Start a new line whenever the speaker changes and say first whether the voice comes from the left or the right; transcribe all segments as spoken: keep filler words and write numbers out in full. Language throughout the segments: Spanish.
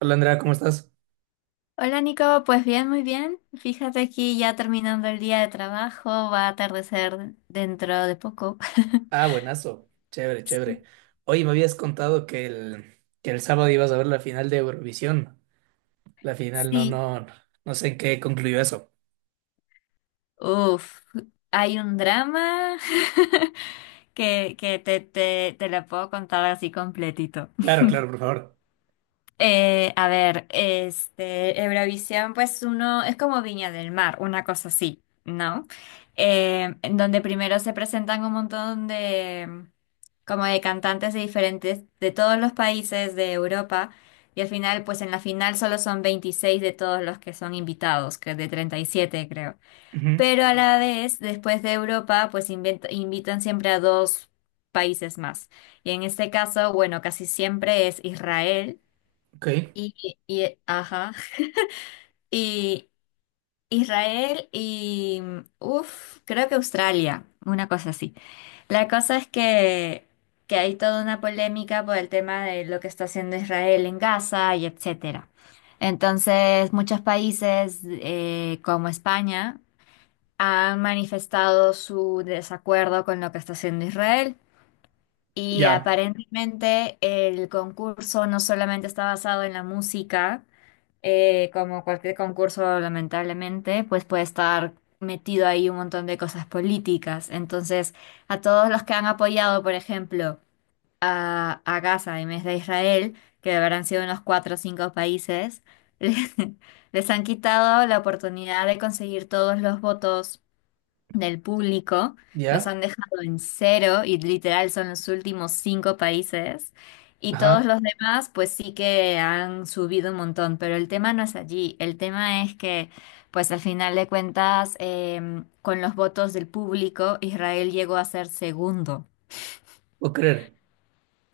right: Hola Andrea, ¿cómo estás?
left: Hola Nico, pues bien, muy bien. Fíjate aquí ya terminando el día de trabajo, va a atardecer dentro de poco.
right: Ah, buenazo. Chévere,
left: Sí,
right: chévere. Oye, me habías contado que el, que el sábado ibas a ver la final de Eurovisión. La final, no,
left: sí.
right: no, no sé en qué concluyó eso.
left: Uf, Hay un drama que, que te, te, te lo puedo contar así completito.
right: Claro, claro, por favor.
left: Eh, a ver, este, Eurovisión, pues uno es como Viña del Mar, una cosa así, ¿no? Eh, en donde primero se presentan un montón de, como de cantantes de diferentes, de todos los países de Europa, y al final, pues en la final solo son veintiséis de todos los que son invitados, que de treinta y siete creo.
right: Ujú,
left: Pero a la vez, después de Europa, pues invent- invitan siempre a dos países más. Y en este caso, bueno, casi siempre es Israel.
right: Ok,
left: Y, y- ajá. Y Israel y, uff, creo que Australia, una cosa así. La cosa es que, que hay toda una polémica por el tema de lo que está haciendo Israel en Gaza y etcétera. Entonces, muchos países eh, como España han manifestado su desacuerdo con lo que está haciendo Israel. Y
right: ya,
left: aparentemente el concurso no solamente está basado en la música, eh, como cualquier concurso, lamentablemente, pues puede estar metido ahí un montón de cosas políticas. Entonces, a todos los que han apoyado, por ejemplo, a, a Gaza en vez de Israel, que habrán sido unos cuatro o cinco países, les, les han quitado la oportunidad de conseguir todos los votos del público, los
right: ya,
left: han dejado en cero y literal son los últimos cinco países. Y todos
right: ajá,
left: los demás, pues sí que han subido un montón, pero el tema no es allí. El tema es que, pues al final de cuentas, em, con los votos del público, Israel llegó a ser segundo.
right: puedo creer.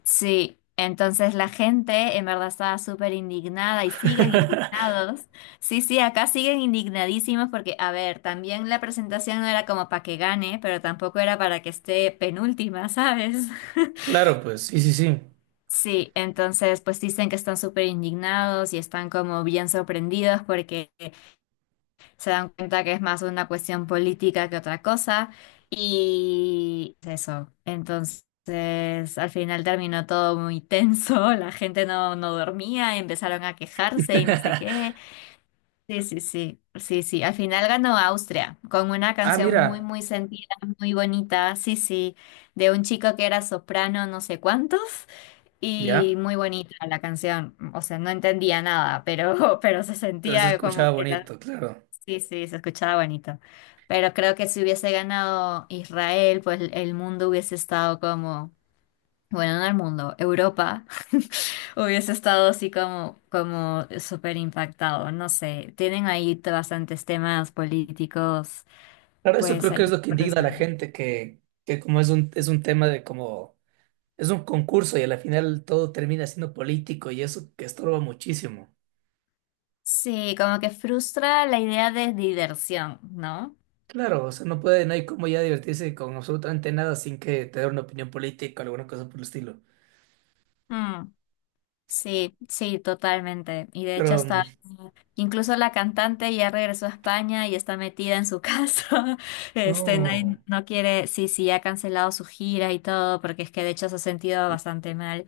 left: Sí, entonces la gente en verdad estaba súper indignada y siguen indignados. Sí, sí, acá siguen indignadísimos porque, a ver, también la presentación no era como para que gane, pero tampoco era para que esté penúltima, ¿sabes?
right: Claro, pues, sí, sí, sí.
left: Sí, entonces pues dicen que están súper indignados y están como bien sorprendidos porque se dan cuenta que es más una cuestión política que otra cosa y eso. Entonces, al final terminó todo muy tenso, la gente no, no dormía, empezaron a quejarse y no sé qué. Sí, sí, sí, sí, sí. Al final ganó Austria con una
right: Ah,
left: canción muy,
right: mira,
left: muy sentida, muy bonita, sí, sí, de un chico que era soprano, no sé cuántos, y
right: ya,
left: muy bonita la canción. O sea, no entendía nada, pero, pero se
right: pero se
left: sentía
right: escuchaba
left: como que la.
right: bonito, claro.
left: Sí, sí, se escuchaba bonito. Pero creo que si hubiese ganado Israel, pues el mundo hubiese estado como, bueno, no el mundo, Europa hubiese estado así como, como súper impactado. No sé, tienen ahí bastantes temas políticos,
right: Claro, eso
left: pues
right: creo que es
left: ahí
right: lo que
left: por
right: indigna a la
left: resolver.
right: gente, que, que como es un, es un tema de como. Es un concurso y a la final todo termina siendo político y eso que estorba muchísimo.
left: Sí, como que frustra la idea de diversión, ¿no?
right: Claro, o sea, no puede, no hay como ya divertirse con absolutamente nada sin que te dé una opinión política o alguna cosa por el estilo.
left: Mm. Sí, sí, totalmente. Y de hecho
right: Pero,
left: hasta
right: mm,
left: incluso la cantante ya regresó a España y está metida en su casa. Este, no,
right: no.
left: no quiere, sí, sí, ha cancelado su gira y todo, porque es que de hecho se ha sentido bastante mal.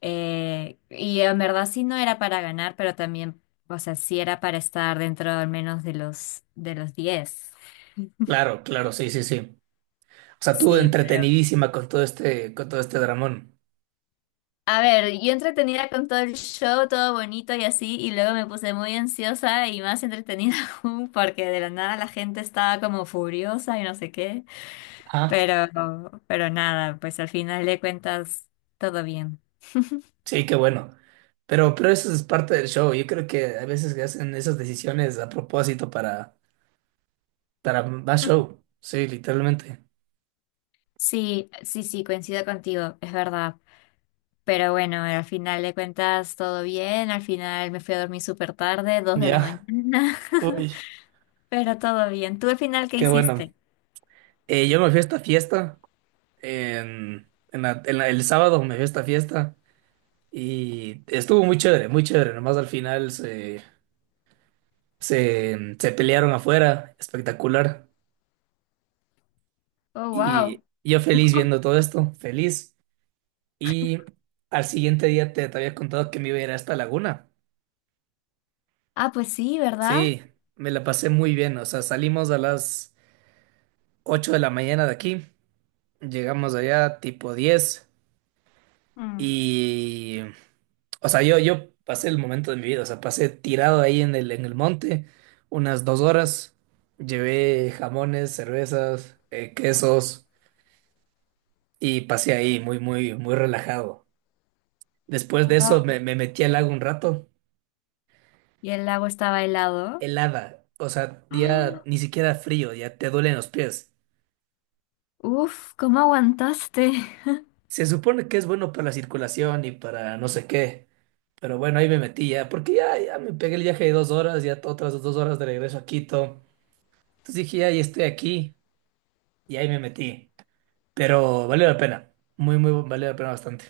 left: Eh, y en verdad sí no era para ganar, pero también, o sea, sí era para estar dentro al menos de los de los diez.
right: Claro, claro, sí, sí, sí. O sea, tú
left: Sí,
right: entretenidísima con todo este, con todo este dramón.
left: a ver, yo entretenida con todo el show, todo bonito y así, y luego me puse muy ansiosa y más entretenida aún porque de la nada la gente estaba como furiosa y no sé qué,
right: Ah,
left: pero, pero nada, pues al final de cuentas todo bien.
right: sí, qué bueno. Pero, pero eso es parte del show. Yo creo que a veces que hacen esas decisiones a propósito para, para más show. Sí, literalmente.
left: Sí, sí, sí, coincido contigo, es verdad. Pero bueno, al final de cuentas todo bien, al final me fui a dormir súper tarde, dos de la
right: Ya.
left: mañana,
right: Uy,
left: pero todo bien. ¿Tú al final qué
right: qué bueno.
left: hiciste?
right: Eh, yo me fui a esta fiesta en, en la- en la- el sábado me fui a esta fiesta y estuvo muy chévere, muy chévere. Nomás al final se, se, se pelearon afuera, espectacular.
left: Oh, wow.
right: Y yo feliz viendo todo esto, feliz. Y al siguiente día te, te había contado que me iba a ir a esta laguna.
left: Ah, pues sí, ¿verdad?
right: Sí, me la pasé muy bien. O sea, salimos a las ocho de la mañana de aquí, llegamos allá tipo diez.
left: Mm.
right: Y, o sea, yo, yo pasé el momento de mi vida, o sea, pasé tirado ahí en el, en el monte unas dos horas, llevé jamones, cervezas, eh, quesos y pasé ahí muy, muy, muy relajado. Después de eso
left: Wow.
right: me, me metí al lago un rato,
left: Y el lago estaba helado.
right: helada, o sea, ya
left: ¡Ah!
right: ni siquiera frío, ya te duelen los pies.
left: Uf, ¿cómo aguantaste?
right: Se supone que es bueno para la circulación y para no sé qué, pero bueno, ahí me metí ya, porque ya, ya me pegué el viaje de dos horas, ya otras dos horas de regreso a Quito. Entonces dije, ahí estoy aquí y ahí me metí. Pero valió la pena, muy, muy, valió la pena bastante.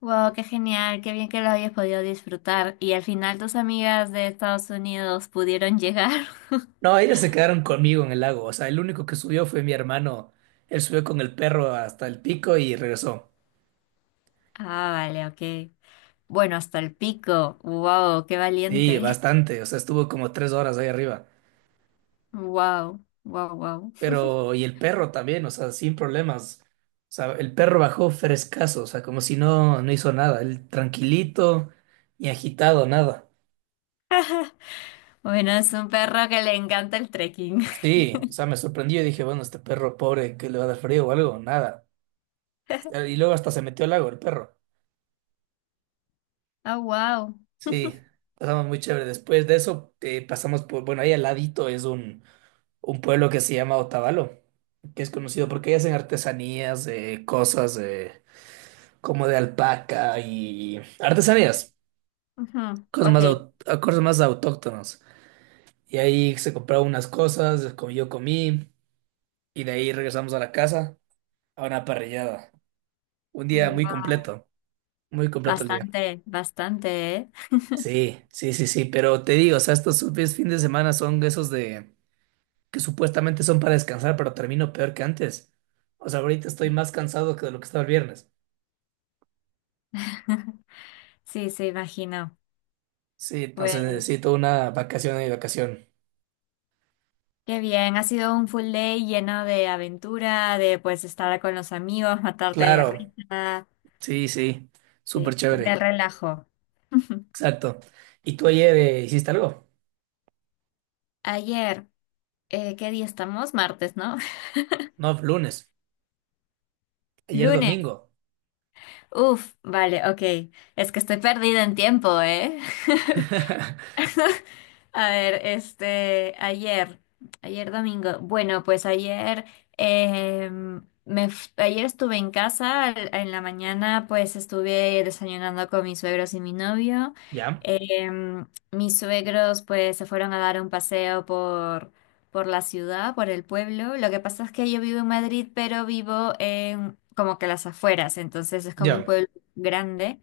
left: Wow, qué genial, qué bien que lo hayas podido disfrutar. Y al final tus amigas de Estados Unidos pudieron llegar.
right: No, ellos se quedaron conmigo en el lago, o sea, el único que subió fue mi hermano. Él subió con el perro hasta el pico y regresó.
left: Ah, vale, ok. Bueno, hasta el pico. Wow, qué
right: Sí,
left: valiente.
right: bastante, o sea, estuvo como tres horas ahí arriba.
left: Wow, wow, wow.
right: Pero, y el perro también, o sea, sin problemas. O sea, el perro bajó frescazo, o sea, como si no, no hizo nada, él tranquilito, ni agitado, nada.
left: Bueno, es un perro que le encanta el trekking.
right: Sí, o sea, me sorprendió y dije, bueno, este perro pobre, ¿que le va a dar frío o algo? Nada. Y luego hasta se metió al lago el perro.
left: Ah, wow.
right: Sí, pasamos muy chévere. Después de eso, eh, pasamos por, bueno, ahí al ladito es un, un pueblo que se llama Otavalo, que es conocido porque ahí hacen artesanías, eh, cosas eh, como de alpaca y artesanías,
left: Ujú,
right: cosas
left: ok.
right: más, au- cosas más autóctonas. Y ahí se compraron unas cosas, co- yo comí, y de ahí regresamos a la casa a una parrillada. Un día muy
left: Wow.
right: completo, muy completo.
left: Bastante, bastante, ¿eh?
right: Sí, sí, sí, sí, pero te digo, o sea, estos sub- fines de semana son esos de que supuestamente son para descansar, pero termino peor que antes. O sea, ahorita estoy más cansado que de lo que estaba el viernes.
left: Sí, se imagino.
right: Sí, entonces
left: Pues.
right: necesito una vacación y vacación.
left: Qué bien, ha sido un full day lleno de aventura, de pues estar con los amigos, matarte de
right: Claro,
left: risa,
right: sí, sí, súper
left: de, de
right: chévere,
left: relajo.
right: exacto. ¿Y tú ayer eh, hiciste algo?
left: Ayer, eh, ¿qué día estamos? Martes, ¿no?
right: No, lunes, ayer
left: Lunes.
right: domingo.
left: Uf, vale, ok. Es que estoy perdida en tiempo, ¿eh? A ver, este, ayer, ayer domingo. Bueno, pues ayer, eh, me, f- ayer estuve en casa, al- en la mañana pues estuve desayunando con mis suegros y mi novio.
right: ¿Ya?
left: Eh, Mis suegros pues se fueron a dar un paseo por, por la ciudad, por el pueblo. Lo que pasa es que yo vivo en Madrid, pero vivo en como que las afueras, entonces es como un
right: Ya.
left: pueblo grande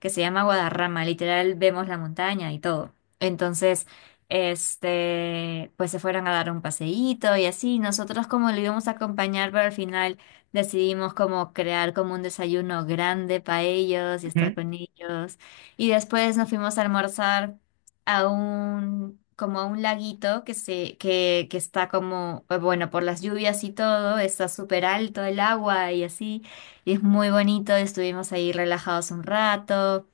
left: que se llama Guadarrama, literal vemos la montaña y todo. Entonces este, pues se fueron a dar un paseíto y así. Nosotros como lo íbamos a acompañar, pero al final decidimos como crear como un desayuno grande para ellos y estar
right: Ujú,
left: con ellos. Y después nos fuimos a almorzar a un, como a un laguito que se, que, que está como, pues, bueno, por las lluvias y todo, está súper alto el agua y así. Y es muy bonito, estuvimos ahí relajados un rato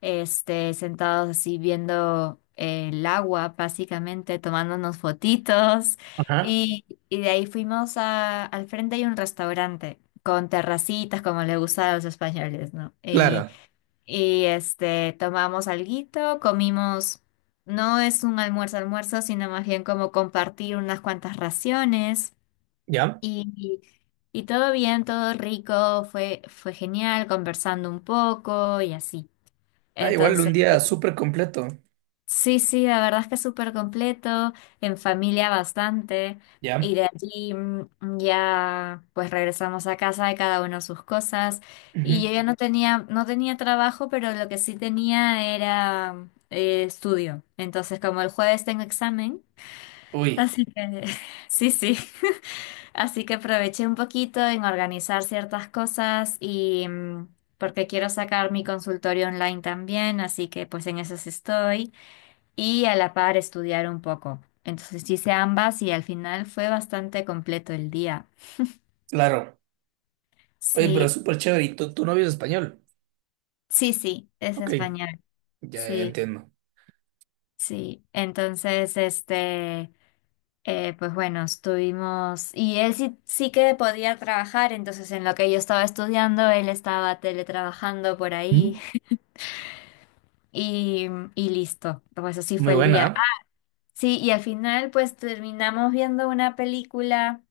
left: este, sentados así viendo eh, el agua, básicamente, tomándonos fotitos.
right: Ajá.
left: Y, y de ahí fuimos a- al frente hay un restaurante con terracitas, como le gusta a los españoles, ¿no? Y,
right: Claro,
left: y este, tomamos alguito, comimos, no es un almuerzo almuerzo, sino más bien como compartir unas cuantas raciones.
right: ¿ya?
left: Y, y todo bien, todo rico, fue, fue genial, conversando un poco y así.
right: Ah, igual
left: Entonces,
right: un día súper completo.
left: sí, sí, la verdad es que es súper completo, en familia bastante,
right: ¿Ya?
left: y de allí mm, ya pues regresamos a casa de cada uno sus cosas, y
right: Ujú.
left: yo ya no tenía, no tenía trabajo, pero lo que sí tenía era eh, estudio, entonces como el jueves tengo examen,
right: Uy,
left: así que sí, sí, así que aproveché un poquito en organizar ciertas cosas y... mm, porque quiero sacar mi consultorio online también, así que pues en eso sí estoy y a la par estudiar un poco. Entonces sí hice ambas y al final fue bastante completo el día.
right: claro. Oye, pero
left: Sí,
right: súper chévere. ¿Y tu, tu novio es español?
left: sí, sí, es
right: Ok,
left: español.
right: ya
left: Sí,
right: entiendo.
left: sí. Entonces, este, eh, pues bueno, estuvimos... Y él sí, sí que podía trabajar, entonces en lo que yo estaba estudiando, él estaba teletrabajando por ahí
right: Mm.
left: y, y listo. Pues así
right: Muy
left: fue el
right: buena,
left: día. Ah,
right: ¿ah?
left: sí, y al final pues terminamos viendo una película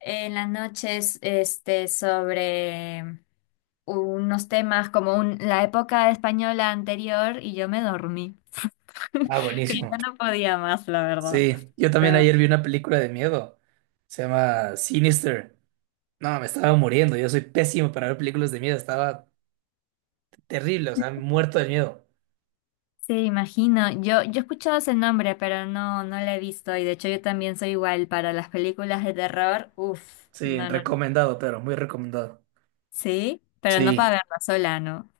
left: en las noches este, sobre unos temas como un- la época española anterior y yo me dormí,
right: Ah,
left: que yo
right: buenísimo.
left: no podía más, la verdad.
right: Sí, yo también
left: Pero,
right: ayer vi una película de miedo. Se llama Sinister. No, me estaba muriendo. Yo soy pésimo para ver películas de miedo. Estaba terrible, o sea, muerto de miedo.
left: sí, imagino. Yo, yo he escuchado ese nombre, pero no, no lo he visto y de hecho yo también soy igual para las películas de terror. Uf,
right: Sí,
left: no, no, no.
right: recomendado, pero muy recomendado.
left: Sí, pero no
right: Sí.
left: para verla sola, ¿no?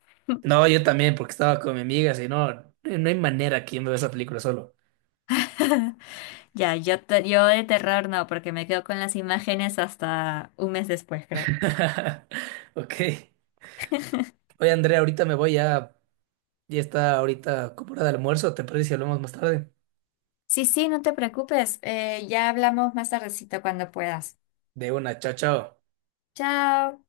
right: No, yo también, porque estaba con mi amiga, si no, no no hay manera que yo me vea esa película solo.
left: Ya, yo, te- yo de terror no, porque me quedo con las imágenes hasta un mes después, creo.
right: Ok. Oye, Andrea, ahorita me voy ya. Ya está ahorita como hora de almuerzo, ¿te parece si hablamos más tarde?
left: Sí, sí, no te preocupes. Eh, ya hablamos más tardecito cuando puedas.
right: De una, chao, chao.
left: Chao.